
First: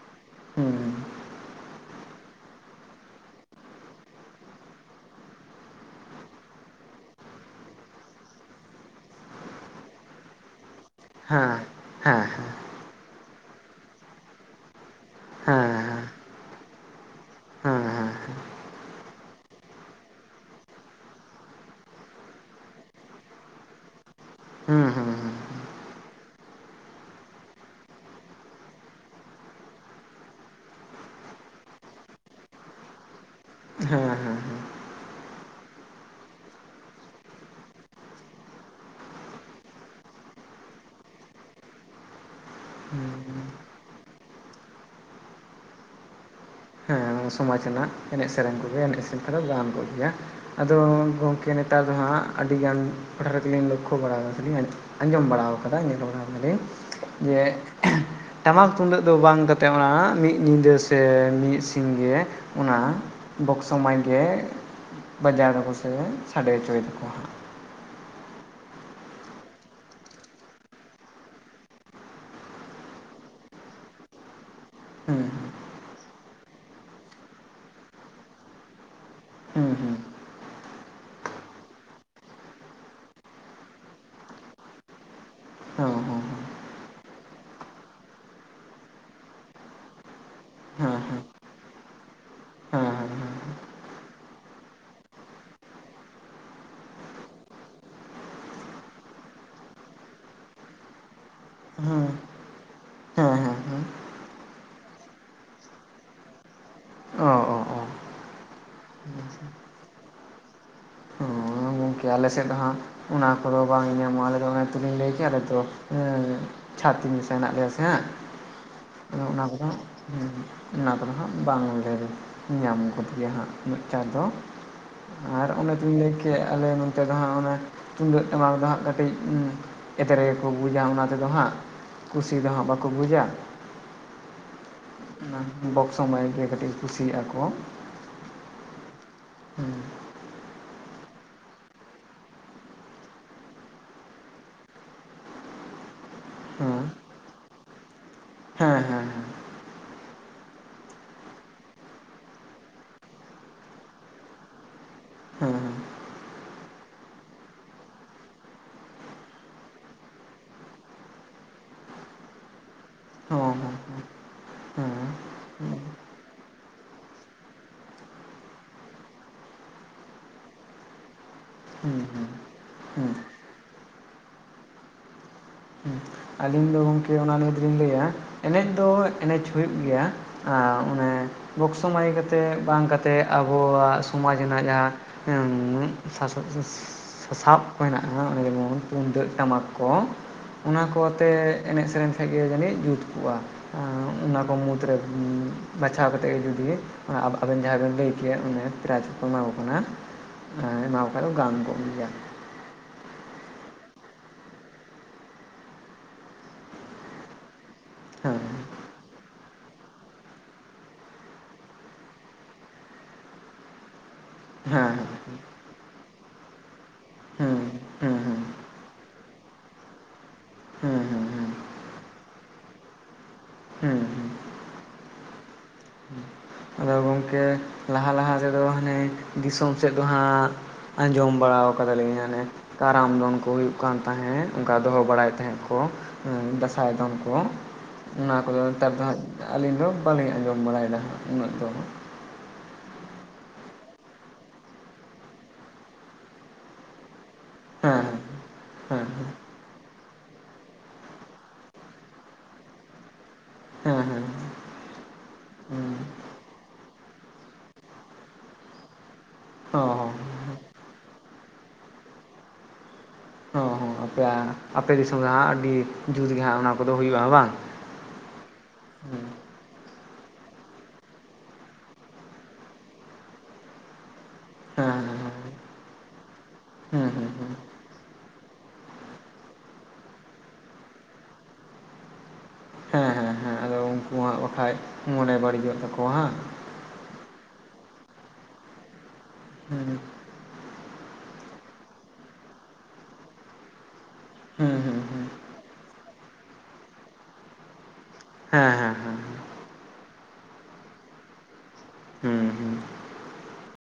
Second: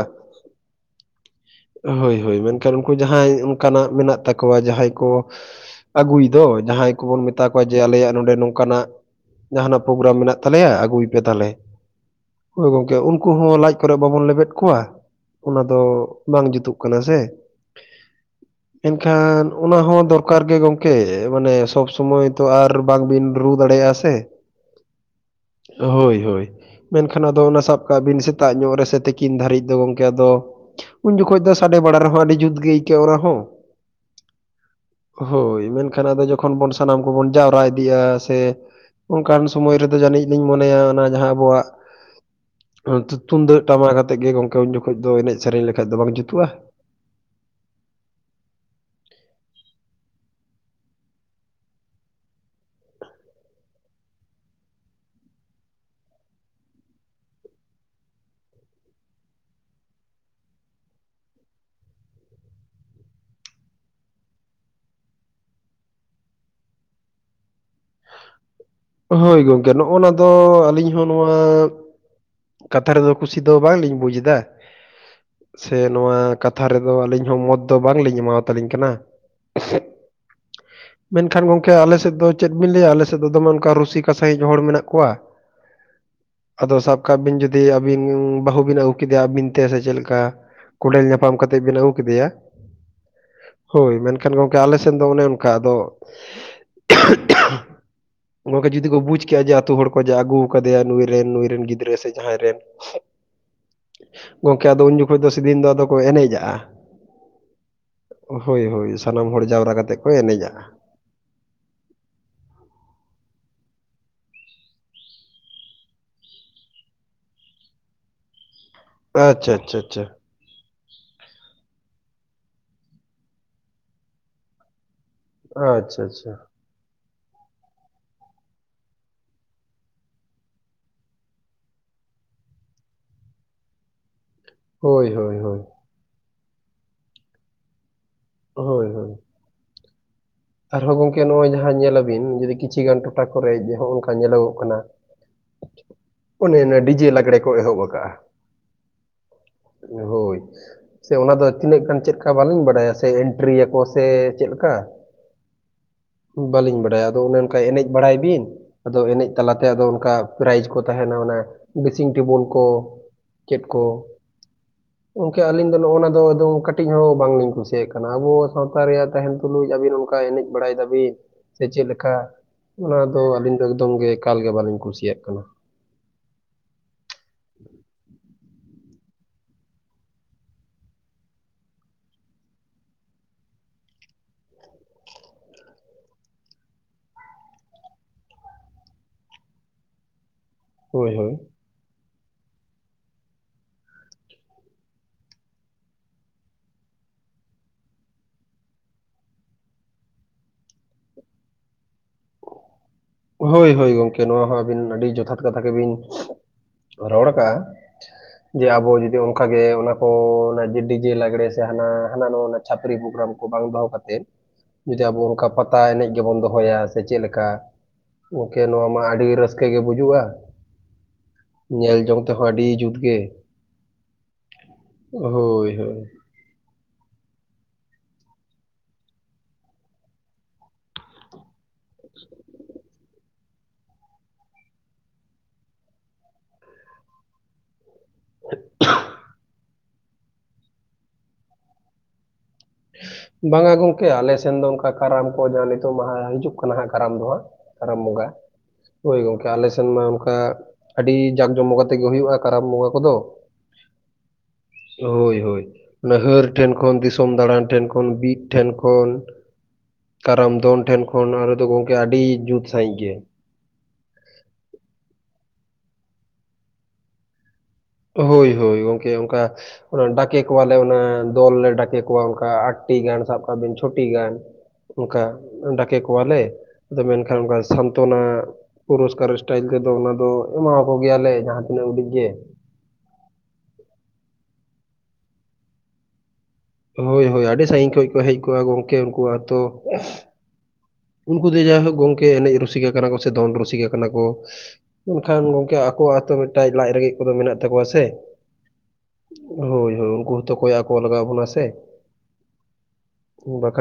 ᱦᱩᱸ ᱦᱳᱭ ᱦᱳᱭ ᱢᱮᱱᱠᱷᱟᱱ ᱩᱱᱠᱩ ᱡᱟᱦᱟᱸᱭ ᱚᱱᱠᱟᱱᱟᱜ ᱢᱮᱱᱟᱜ ᱛᱟᱠᱚᱣᱟ ᱡᱟᱦᱟᱸᱭ ᱠᱚ ᱟᱜᱩᱭ ᱫᱚ ᱡᱟᱦᱟᱸᱭ ᱠᱚᱵᱚᱱ ᱢᱮᱛᱟ ᱠᱚᱣᱟ ᱡᱮ ᱟᱞᱮᱭᱟᱜ ᱱᱚᱰᱮ ᱱᱚᱝᱠᱟᱱᱟᱜ ᱼᱼ ᱡᱟᱦᱟᱸᱱᱟᱜ ᱯᱨᱳᱜᱨᱟᱢ ᱢᱮᱱᱟᱜ ᱛᱟᱞᱮᱭᱟ ᱟᱜᱩᱭ ᱯᱮ ᱛᱟᱦᱞᱮ᱾ ᱦᱮᱸ ᱦᱮᱸ ᱦᱮᱸ ᱦᱳᱭ ᱜᱚᱝᱠᱮ ᱩᱱᱠᱩ ᱦᱚᱸ ᱞᱟᱡ ᱠᱚᱨᱮ ᱵᱟᱵᱚᱱ ᱞᱮᱵᱮᱫ ᱠᱚᱣᱟ ᱚᱱᱟ ᱦᱮᱸ ᱫᱚ ᱵᱟᱝ ᱡᱩᱛᱩᱜ ᱠᱟᱱᱟ ᱥᱮ᱾ [unintelligible] ᱮᱱᱠᱷᱟᱱ ᱚᱱᱟ ᱦᱚᱸ ᱫᱚᱨᱠᱟᱨ ᱜᱮ ᱜᱚᱝᱠᱮ ᱢᱟᱱᱮ ᱥᱚᱵ ᱥᱚᱢᱚᱭ ᱛᱚ ᱟᱨ ᱼᱼ ᱵᱟᱝ ᱵᱤᱱ ᱨᱩ ᱫᱟᱲᱮᱭᱟᱜᱼᱟ ᱥᱮ᱾ ᱦᱩᱸᱦᱩᱸ ᱦᱳᱭ ᱦᱳᱭ ᱢᱮᱱᱠᱷᱟᱱ ᱟᱫᱚ ᱚᱱᱟ ᱥᱟᱵ ᱠᱟᱜ ᱵᱤᱱ ᱥᱮᱛᱟᱜ ᱧᱚᱜ ᱨᱮ ᱥᱮ ᱛᱤᱠᱤᱱ ᱫᱷᱟᱨᱤᱡ ᱫᱚ ᱜᱚᱝᱠᱮ ᱟᱫᱚ ᱼᱼ ᱩᱱ ᱡᱚᱠᱷᱚᱡ ᱫᱚ ᱥᱟᱰᱮ ᱵᱟᱲᱟ ᱨᱮᱦᱚᱸ ᱟᱹᱰᱤ ᱡᱩᱛ ᱜᱮ ᱟᱹᱭᱠᱟᱹᱜᱼᱟ ᱚᱱᱟ ᱦᱚᱸ᱾ ᱦᱮᱸ ᱦᱮᱸ ᱦᱮᱸ ᱦᱳᱭ ᱢᱮᱱᱠᱷᱟᱱ ᱟᱫᱚ ᱡᱚᱠᱷᱚᱱ ᱵᱚᱱ ᱥᱟᱱᱟᱢ ᱠᱚᱵᱚᱱ ᱡᱟᱣᱨᱟ ᱤᱫᱤᱜᱼᱟ ᱥᱮ ᱼᱼ ᱚᱱᱠᱟᱱ ᱥᱚᱢᱚᱭ ᱨᱮᱫᱚ ᱡᱟᱹᱱᱤᱡ ᱞᱤᱧ ᱢᱚᱱᱮᱭᱟ ᱚᱱᱟ ᱡᱟᱦᱟᱸ ᱟᱵᱚᱣᱟᱜ ᱼᱼ ᱦᱮᱸ ᱦᱮᱸ ᱛᱩᱢᱫᱟᱹᱜ ᱴᱟᱢᱟᱠ ᱟᱛᱮᱜ ᱜᱮ ᱜᱚᱝᱠᱮ ᱩᱱ ᱡᱚᱠᱷᱚᱡ ᱫᱚ ᱮᱱᱮᱡ ᱥᱮᱨᱮᱧ ᱞᱮᱠᱷᱟᱡ ᱫᱚ ᱵᱟᱝ ᱡᱩᱛᱩᱜᱼᱟ? ᱦᱮᱸ ᱥᱚᱢᱟᱡᱽ ᱨᱮᱱᱟᱜ ᱮᱱᱮᱡ ᱥᱮᱨᱮᱧ ᱠᱚᱜᱮ ᱮᱱᱮᱡ ᱥᱮᱨᱮᱧ [inaudible] ᱜᱟᱱ ᱠᱚᱜ ᱜᱮᱭᱟ᱾ ᱟᱫᱚ ᱜᱚᱝᱠᱮ ᱱᱮᱛᱟᱨ ᱫᱚ ᱦᱟᱸᱜ ᱟᱰᱤᱜᱟᱱ [inaudible] ᱜᱮᱞᱤᱧ ᱞᱚᱠᱠᱷᱚ ᱵᱟᱲᱟᱣ [inaudible] ᱟᱸᱡᱚᱢ ᱵᱟᱲᱟ ᱠᱟᱫᱟᱧ ᱧᱮᱞ ᱵᱟᱲᱟ ᱠᱟᱫᱟ ᱞᱤᱧ ᱡᱮ ᱴᱟᱢᱟᱠ ᱛᱩᱢᱫᱟᱹᱜ ᱫᱚ ᱵᱟᱝ ᱠᱟᱛᱮᱫ ᱚᱱᱟ ᱢᱤᱫ ᱧᱤᱫᱟᱹ ᱥᱮ ᱢᱤᱫ ᱥᱤᱧ ᱜᱮ ᱚᱱᱟ ᱵᱚᱠᱥᱚ ᱢᱟᱭᱤᱠ ᱜᱮ ᱼᱼ ᱵᱟᱡᱟᱣ ᱫᱟᱠᱚ ᱥᱮ ᱥᱟᱰᱮ ᱦᱚᱪᱚᱭ ᱫᱟᱠᱚ᱾ ᱦᱳᱭ ᱜᱚᱝᱠᱮ ᱱᱚᱜ-ᱚᱱᱟ ᱫᱚ ᱟᱹᱞᱤᱧ ᱦᱚᱸ ᱱᱚᱣᱟ ᱼᱼ ᱠᱟᱛᱷᱟ ᱨᱮᱫᱚ ᱠᱩᱥᱤ ᱫᱚ ᱵᱟᱝᱞᱤᱧ ᱵᱩᱡ ᱮᱫᱟ᱾ [inaudible] ᱥᱮ ᱱᱚᱣᱟ ᱠᱟᱛᱷᱟ ᱨᱮᱫᱚ ᱟᱞᱤᱧ ᱦᱚᱸ ᱢᱚᱛ ᱫᱚ ᱵᱟᱝᱞᱤᱧ ᱮᱢᱟᱣ-ᱟ ᱛᱟᱞᱤᱧ ᱠᱟᱱᱟ᱾ ᱦᱩᱸ ᱦᱩᱸ ᱢᱮᱱᱠᱷᱟᱱ ᱜᱚᱝᱠᱮ ᱟᱞᱮ ᱥᱮᱫ ᱫᱚ ᱪᱮᱫ ᱵᱤᱱ ᱞᱟᱹᱭᱟ ᱟᱞᱮ ᱥᱮᱫ ᱫᱚᱢᱮ ᱚᱱᱠᱟ ᱨᱩᱥᱤᱠᱟ ᱥᱟᱸᱦᱤᱡ ᱦᱚᱲ ᱢᱮᱱᱟᱜ ᱠᱚᱣᱟ᱾ [unintelligible] ᱟᱫᱚ ᱥᱟᱵ ᱠᱟᱜ ᱵᱤᱱ ᱡᱩᱫᱤ ᱟᱵᱤᱱ ᱵᱟᱦᱩ ᱵᱤᱱ ᱟᱜᱩ ᱠᱮᱫᱮᱭᱟ ᱟᱵᱤᱱ ᱛᱮ ᱥᱮ ᱪᱮᱫ ᱞᱮᱠᱟ ᱦᱩᱸ ᱠᱚᱸᱰᱮᱞ ᱧᱟᱯᱟᱢ ᱠᱟᱛᱮᱫ ᱵᱤᱱ ᱟᱜᱩ ᱠᱮᱫᱮᱭᱟ, [unintelligible] ᱦᱳᱭ ᱢᱮᱱᱠᱷᱟᱱ ᱜᱚᱝᱠᱮ ᱟᱞᱮ ᱥᱮᱱ ᱫᱚ ᱚᱱᱮ ᱚᱱᱠᱟ ᱟᱫᱚ [unintelligible] ᱜᱚᱝᱠᱮ ᱡᱩᱫᱤ ᱠᱚ ᱵᱩᱡ ᱠᱮᱭᱟ ᱡᱮ ᱟᱛᱩ ᱦᱚᱲ ᱠᱚ ᱟᱜᱩ ᱠᱟᱫᱮᱭᱟ ᱱᱩᱭᱨᱮᱱ ᱱᱩᱭ ᱨᱮᱱ ᱜᱤᱫᱼᱼ ᱜᱤᱫᱽᱨᱟᱹ ᱥᱮ ᱦᱮᱸ ᱡᱟᱦᱟᱸᱭ ᱨᱮᱱ ᱦᱮᱸ ᱦᱮᱸ ᱦᱮᱸ ᱦᱮᱸ ᱦᱮᱸ ᱦᱮᱸ ᱦᱮᱸ ᱦᱮᱸ ᱦᱮᱸ ᱜᱚᱝᱠᱮ ᱟᱫᱚ ᱩᱱ ᱡᱚᱠᱷᱚ ᱫᱚ ᱥᱮᱫᱤᱱ ᱫᱚ ᱟᱫᱚ ᱠᱚ ᱮᱱᱮ ᱡᱟᱜᱼᱟ ᱚ ᱚ ᱚ ᱦᱳᱭ ᱦᱳᱭ ᱥᱟᱱᱟᱢ ᱦᱚᱲ ᱡᱟᱣᱨᱟ ᱠᱟᱛᱮᱜ ᱠᱚ ᱮᱱᱮᱡᱟᱜᱼᱟ ᱦᱚᱸ ᱜᱚᱝᱠᱮ ᱟᱞᱮ ᱥᱮᱫ ᱫᱚ ᱦᱟᱸᱜ ᱚᱱᱟ ᱠᱚᱫᱚ ᱵᱟᱝ ᱧᱟᱢᱚᱜᱼᱟ ᱟᱞᱮ ᱚᱱᱟ ᱛᱮᱞᱤᱧ ᱞᱟᱹᱭ ᱠᱮᱭᱟ ᱟᱞᱮ ᱛᱚ ᱪᱷᱟᱛᱤᱠ ᱢᱮᱥᱟ ᱦᱮᱱᱟᱜ ᱞᱮᱭᱟ ᱥᱮ ᱦᱟᱸᱜ ᱟᱫᱚ ᱚᱱᱟ ᱟᱪᱪᱷᱟ ᱠᱚᱫᱚ ᱟᱪᱪᱷᱟ ᱟᱪᱪᱷᱟ ᱦᱟᱸᱜ ᱚᱱᱟ ᱠᱚᱫᱚ ᱦᱟᱸᱜ ᱵᱟᱝᱞᱮ ᱧᱟᱢ ᱜᱚᱫᱽ ᱜᱮᱭᱟ ᱦᱟᱸᱜ ᱩᱱᱟ. ᱜ ᱪᱟᱲ ᱫᱚ ᱟᱨ ᱚᱱᱮᱛᱩᱧ ᱟᱪᱪᱷᱟ ᱞᱟᱹᱭ ᱟᱪᱪᱷᱟ ᱠᱮᱫ ᱟᱞᱮ ᱱᱚᱱᱚᱛᱮ ᱫᱚ ᱦᱟᱸᱜ ᱚᱱᱮ ᱛᱩᱢᱫᱟᱹᱜ ᱴᱟᱢᱟᱠ ᱫᱚ ᱦᱟᱸᱜ ᱠᱟᱴᱤᱡ ᱮᱫᱽᱨᱮ ᱜᱮ ᱠᱚ ᱵᱩᱡᱟ ᱚᱱᱟ ᱛᱮᱫᱚ ᱦᱟᱸᱜ ᱠᱩᱥᱤ ᱫᱚ ᱦᱟᱸᱜ ᱵᱟᱠᱚ ᱵᱩᱡᱟ ᱦᱳᱭ ᱦᱳᱭ ᱦᱳᱭ ᱵᱚᱠᱥᱚ ᱢᱟᱭᱤᱠ ᱜᱮ ᱠᱟᱴᱤᱡ ᱠᱩᱥᱤᱭᱟᱜᱼᱟ ᱠᱚ ᱦᱳᱭ ᱦᱳᱭ ᱦᱮᱸ ᱟᱨᱦᱚᱸ ᱜᱚᱝᱠᱮ ᱱᱚᱜᱼᱚᱭ ᱡᱟᱦᱟᱸ ᱧᱮᱞᱟ ᱵᱤᱱ ᱡᱩᱫᱤ ᱠᱤᱪᱷᱤ ᱜᱟᱱ ᱴᱚᱴᱷᱟ ᱠᱚᱨᱮ ᱦᱚᱸᱜ ᱚᱝᱠᱟ ᱧᱮᱞᱚᱜᱚᱜ ᱠᱟᱱᱟ ᱚᱱᱮ ᱚᱱᱟ ᱰᱤᱡᱮ ᱞᱟᱜᱽᱲᱮ ᱠᱚ ᱮᱦᱚᱵ ᱠᱟᱜᱼᱟ ᱦᱮᱸ ᱦᱮᱸ ᱦᱮᱸ ᱦᱳᱭ ᱥᱮ ᱚᱱᱟᱫᱚ ᱛᱤᱱᱟᱹᱜ ᱜᱟᱱ ᱪᱮᱫ ᱞᱮᱠᱟ ᱵᱟᱹᱞᱤᱧ ᱵᱟᱰᱟᱭᱟ ᱥᱮ ᱮᱱᱴᱨᱤᱭᱟᱠᱚ ᱥᱮ ᱪᱮᱫ ᱞᱮᱠᱟ ᱦᱮᱸ ᱦᱮᱸ ᱵᱟᱹᱞᱤᱧ ᱵᱟᱲᱟᱭᱟ ᱟᱫᱚ ᱚᱱᱮ ᱚᱱᱠᱟ ᱮᱱᱮᱡ ᱵᱟᱲᱟᱭ ᱵᱤᱱ ᱟᱫᱚ ᱮᱱᱮᱡ ᱛᱟᱞᱟᱛᱮ ᱟᱫᱚ ᱚᱱᱠᱟ ᱯᱨᱟᱭᱤᱡᱽ ᱠᱚ ᱛᱟᱦᱮᱸᱱᱟ ᱚᱱᱟ ᱰᱮᱥᱤᱝ ᱴᱮᱵᱩᱞ ᱠᱚ ᱪᱮᱫ ᱠᱚ ᱦᱩᱸ ᱜᱚᱝᱠᱮ ᱟᱞᱤᱧ ᱫᱚ ᱱᱚᱜᱼᱚᱱᱟ ᱫᱚ ᱠᱟᱹᱴᱤᱡ ᱦᱚᱸ ᱵᱟᱝᱞᱤᱧ ᱠᱩᱥᱤᱭᱟᱜ ᱠᱟᱱᱟ ᱟᱵᱚ ᱥᱟᱶᱛᱟ ᱨᱮᱭᱟᱜ ᱛᱟᱦᱮᱸᱱ ᱛᱩᱞᱩᱡ ᱟᱵᱤᱱ ᱠᱟ ᱮᱱᱮᱡ ᱵᱟᱲᱟᱭ ᱫᱟᱵᱤᱱ ᱥᱮ ᱪᱮᱫ ᱦᱩᱸ ᱞᱮᱠᱟ ᱦᱩᱸ ᱚᱱᱟ ᱦᱩᱸ ᱫᱚ ᱟᱹᱞᱤᱧ ᱫᱚ ᱮᱠᱫᱚᱢ ᱜᱮ ᱮᱠᱟᱞ ᱜᱮ ᱵᱟᱹᱞᱤᱧ ᱠᱩᱥᱤᱭᱟᱜ ᱠᱟᱱᱟ ᱦᱩᱸ ᱟᱹᱞᱤᱧ ᱫᱚ ᱜᱚᱝᱠᱮ ᱚᱱᱟ ᱱᱤᱭᱮ ᱫᱚᱞᱤᱧ ᱞᱟᱹᱭᱟ ᱮᱱᱮᱡ ᱫᱚ ᱮᱱᱮᱡ ᱦᱩᱭᱩᱜ ᱜᱮᱭᱟ ᱟᱸᱻ ᱚᱱᱮ ᱵᱚᱠᱥᱚ ᱢᱟᱹᱭᱠ ᱟᱛᱮ ᱵᱟᱝ ᱠᱟᱛᱮᱫ ᱟᱵᱚᱣᱟᱜ ᱥᱚᱢᱟᱡᱽ ᱨᱮᱱᱟᱜ ᱡᱟᱦᱟᱸ [unintelligible] ᱥᱟᱵ ᱦᱮᱱᱟᱜᱼᱟ ᱚᱱᱮ ᱡᱮᱢᱚᱱ ᱛᱩᱢᱫᱟᱹᱜ ᱴᱟᱢᱟᱠ ᱠᱚ ᱚᱱᱟ ᱠᱚ ᱦᱳᱭ ᱟᱛᱮ ᱦᱳᱭ ᱮᱱᱮᱡ ᱥᱮᱨᱮᱧ ᱠᱷᱟᱡ ᱜᱮ ᱡᱟᱹᱱᱤᱡ ᱡᱩᱛ ᱠᱚᱜᱼᱟ ᱚᱱᱟ ᱠᱚ ᱢᱩᱫᱽᱨᱮ ᱵᱟᱪᱷᱟᱣ ᱠᱟᱛᱮᱜ ᱜᱮ ᱡᱩᱫᱤ ᱟᱵᱮᱱ ᱡᱟᱦᱟᱸ ᱵᱮᱱ ᱞᱟᱹᱭ ᱠᱮᱜ ᱚᱱᱮ ᱯᱨᱟᱭᱤᱡᱽ ᱠᱚ ᱠᱚ ᱮᱢᱟ ᱠᱚ ᱠᱟᱱᱟ ᱮᱢᱟ ᱠᱚ ᱠᱷᱟᱱ ᱫᱚ ᱜᱟᱱ ᱠᱚ ᱜᱮᱭᱟ ᱦᱳᱭ ᱦᱳᱭ ᱜᱳᱝᱠᱮ ᱱᱚᱣᱟ ᱦᱚᱸ ᱟᱹᱵᱤᱱ ᱟᱹᱰᱤ ᱡᱚᱛᱷᱟᱛ ᱠᱟᱛᱷᱟ ᱜᱮᱵᱤᱱ ᱨᱚᱲ ᱟᱠᱜᱼᱟ [unintelligible] [unintelligible] ᱡᱮ ᱟᱵᱚ ᱡᱩᱫᱤ ᱚᱱᱠᱟᱜᱮ ᱚᱱᱟ ᱠᱚ ᱚᱱᱟ ᱡᱮ ᱰᱤᱡᱮ ᱞᱟᱜᱽᱲᱮ ᱥᱮ ᱦᱟᱱᱟ ᱦᱟᱱᱟ ᱱᱚᱣᱟ ᱪᱷᱟᱯᱲᱤ ᱯᱨᱳᱜᱽᱨᱟᱢ ᱠᱚ ᱵᱟᱝ ᱫᱚᱦᱚ ᱠᱟᱛᱮᱫ ᱦᱮᱸ ᱡᱩᱫᱤ ᱟᱵᱚ ᱦᱮᱸ ᱚᱱᱠᱟ ᱯᱟᱛᱟ ᱮᱱᱮᱡ ᱜᱮᱵᱚᱱ ᱫᱚᱦᱚᱭᱟ ᱥᱮ ᱪᱮᱜ ᱞᱮᱠᱟ ᱦᱩᱸ ᱦᱩᱸ ᱦᱩᱸ ᱠᱮ ᱱᱚᱣᱟ ᱢᱟ ᱟᱹᱰᱤ ᱨᱟᱹᱥᱠᱟᱹ ᱜᱮ ᱵᱩᱡᱩᱜᱼᱟ ᱦᱩᱸ ᱦᱩᱸ ᱦᱩᱸ ᱧᱮᱞ ᱡᱚᱝ ᱛᱮᱦᱚᱸ ᱟᱹᱰᱤ ᱡᱩᱛ ᱜᱮ ᱦᱩᱸ ᱦᱩᱸ ᱦᱳᱭ ᱦᱳᱭ ᱟᱫᱚ ᱜᱚᱝᱠᱮ ᱞᱟᱦᱟ ᱞᱟᱦᱟ ᱛᱮᱫᱚ ᱦᱟᱱᱮ ᱫᱤᱥᱚᱢ ᱥᱮᱫ ᱫᱚ ᱦᱟᱸᱜ ᱟᱸᱡᱚᱢ ᱵᱟᱲᱟᱣ ᱠᱟᱫᱟ ᱞᱤᱧ ᱦᱟᱱᱮ ᱠᱟᱨᱟᱢ ᱫᱚᱱ ᱠᱚ ᱦᱩᱭᱩᱜ ᱠᱟᱱ ᱛᱟᱦᱮᱸᱫ ᱚᱝᱠᱟ ᱫᱚ ᱵᱟᱲᱟᱭ ᱛᱟᱦᱮᱸᱫ ᱠᱚ ᱦᱩᱸ ᱫᱟᱸᱥᱟᱭ ᱫᱚᱱ ᱠᱚ ᱚᱱᱟ ᱠᱚᱫᱚ ᱱᱮᱛᱟᱨ ᱫᱚ ᱦᱟᱸᱜ ᱟᱹᱞᱤᱧ ᱫᱚ ᱵᱟᱹᱞᱤᱧ ᱟᱸᱡᱚᱢ ᱵᱟᱲᱟᱭ ᱫᱟ ᱦᱟᱸᱜ ᱩᱱᱟᱹᱜ ᱫᱚ ᱵᱟᱝᱟ ᱜᱚᱝᱠᱮ ᱟᱞᱮ ᱥᱮᱱ ᱫᱚ ᱚᱱᱠᱟ ᱠᱟᱨᱟᱢ ᱠᱚ ᱡᱟᱦᱟᱸ ᱱᱤᱛᱚᱜ ᱢᱟ ᱦᱟᱜ ᱦᱤᱡᱩᱜ ᱠᱟᱱᱟ ᱦᱟᱸᱜ ᱠᱟᱨᱟᱢ ᱫᱚ ᱦᱟᱸᱜ ᱠᱟᱨᱟᱢ ᱵᱚᱸᱜᱟ ᱦᱮᱸ ᱦᱳᱭ ᱜᱳᱝᱠᱮ ᱟᱞᱮᱥᱮᱱ ᱢᱟ ᱚᱱᱠᱟ ᱟᱹᱰᱤ ᱡᱟᱠ ᱡᱚᱢᱠ ᱟᱛᱮᱜᱮ ᱦᱩᱭᱩᱜᱼᱟ ᱠᱟᱨᱟᱢ ᱵᱚᱸᱜᱟ ᱠᱚᱫᱚ ᱦᱳᱸ ᱦᱳᱸ ᱦᱳᱭ ᱦᱳᱭ ᱚᱱᱟ ᱟᱹᱨ ᱴᱷᱮᱱ ᱠᱷᱚᱱ ᱫᱤᱥᱚᱢ ᱫᱟᱬᱟᱱ᱾ ᱴᱷᱮᱱ ᱠᱷᱚᱱ ᱵᱤᱫ ᱴᱷᱮᱱ ᱠᱷᱚᱱ᱾ ᱦᱚᱸ ᱦᱚᱸ ᱠᱟᱨᱟᱢ ᱫᱚᱱ ᱴᱷᱮᱱ ᱠᱷᱚᱱ ᱟᱞᱮ ᱫᱚ ᱜᱳᱝᱠᱮ ᱟᱹᱰᱤ ᱡᱩᱛ ᱥᱟᱺᱦᱤᱡ ᱜᱮ᱾ ᱦᱚᱸ ᱦᱚᱸ ᱟᱯᱮᱭᱟᱜ ᱟᱯᱮ ᱫᱤᱥᱚᱢ ᱫᱚ ᱦᱟᱸᱜ ᱟᱹᱰᱤ ᱡᱩᱛ ᱜᱮ ᱦᱟᱸᱜ ᱚᱱᱟ ᱠᱚᱫᱚ ᱦᱩᱭᱩᱜᱼᱟ ᱵᱟᱝ? ᱦᱩᱭ ᱦᱩᱭ ᱜᱳᱝᱠᱮ ᱦᱮᱸ ᱚᱱᱠᱟ ᱰᱟᱠᱮ ᱠᱚᱣᱟᱞᱮ ᱚᱱᱟ ᱫᱚᱞ ᱞᱮ ᱰᱟᱠᱮ ᱠᱚᱣᱟ ᱚᱱᱠᱟ ᱟᱴᱴᱤ ᱜᱟᱱ ᱥᱟᱵ ᱠᱟᱜ ᱵᱤᱱ ᱪᱷᱚᱴᱤ ᱜᱟᱱ᱾ ᱦᱮᱸ ᱦᱮᱸ ᱚᱱᱠᱟ ᱰᱟᱠᱮ ᱠᱚᱣᱟ ᱞᱮ ᱟᱫᱚ ᱦᱩᱸ ᱦᱩᱸ ᱢᱮᱱᱠᱷᱟᱱ ᱦᱩᱸ ᱚᱱᱠᱟ ᱥᱟᱱᱛᱚᱱᱟᱼᱼ ᱯᱩᱨᱚᱥᱠᱟᱨ ᱥᱴᱟᱭᱤᱞ ᱛᱮᱫᱚ ᱚᱱᱟ ᱫᱚ ᱮᱢᱟ ᱠᱚ ᱜᱮᱭᱟᱞᱮ ᱡᱟᱦᱟᱸ ᱛᱤᱱᱟᱹᱜ ᱩᱰᱤᱜ ᱜᱮ᱾ ᱦᱮᱸ ᱦᱮᱸ ᱦᱮᱸ ᱟᱫᱚ ᱩᱱᱠᱩ ᱦᱚᱸ ᱼᱼ ᱟᱨ ᱵᱟᱠᱷᱟᱡ ᱢᱚᱱᱮ ᱵᱟᱹᱲᱤᱡᱚᱜ ᱛᱟᱠᱚᱣᱟ ᱦᱟᱸ᱾ ᱦᱳᱭ ᱦᱳᱭ ᱟᱹᱰᱤ ᱥᱟᱺᱜᱤᱧ ᱠᱷᱚᱡ ᱠᱚ ᱦᱮᱡ ᱠᱚᱜᱼᱟ ᱜᱳᱝᱠᱮ ᱩᱱᱠᱩ ᱟᱛᱳᱼᱼ ᱦᱩᱸ ᱩᱱᱠᱩ ᱫᱚ ᱡᱟᱭᱦᱳᱠ ᱜᱚᱝᱠᱮ ᱮᱱᱮᱡ ᱨᱩᱥᱤᱠᱟ ᱠᱟᱱᱟ ᱠᱚ ᱥᱮ ᱫᱚᱱ ᱨᱩᱥᱤᱠᱟ ᱠᱟᱱᱟ ᱠᱚ᱾ ᱦᱩᱸ ᱦᱩᱸ ᱦᱩᱸ ᱢᱮᱱᱠᱷᱟᱱ ᱜᱚᱝᱠᱮ ᱟᱠᱚᱣᱟᱜ ᱦᱚᱛᱚ ᱢᱮᱫᱴᱟᱝ ᱞᱟᱡ ᱨᱮᱸᱜᱮᱡ ᱠᱚᱫᱚ ᱢᱮᱱᱟᱜ ᱛᱟᱠᱚᱣᱟ ᱥᱮ᱾ ᱦᱮᱸ ᱦᱮᱸ ᱦᱮᱸ ᱦᱳᱭ ᱦᱳᱭ ᱩᱱᱠᱩ ᱦᱚᱸᱛᱚ ᱠᱚᱭᱚᱜ ᱟᱠᱚ ᱞᱟᱜᱟᱣ ᱟᱵᱚᱱᱟ ᱥᱮ ᱦᱩᱸ ᱦᱩᱸ ᱵᱟᱠᱷᱟᱡ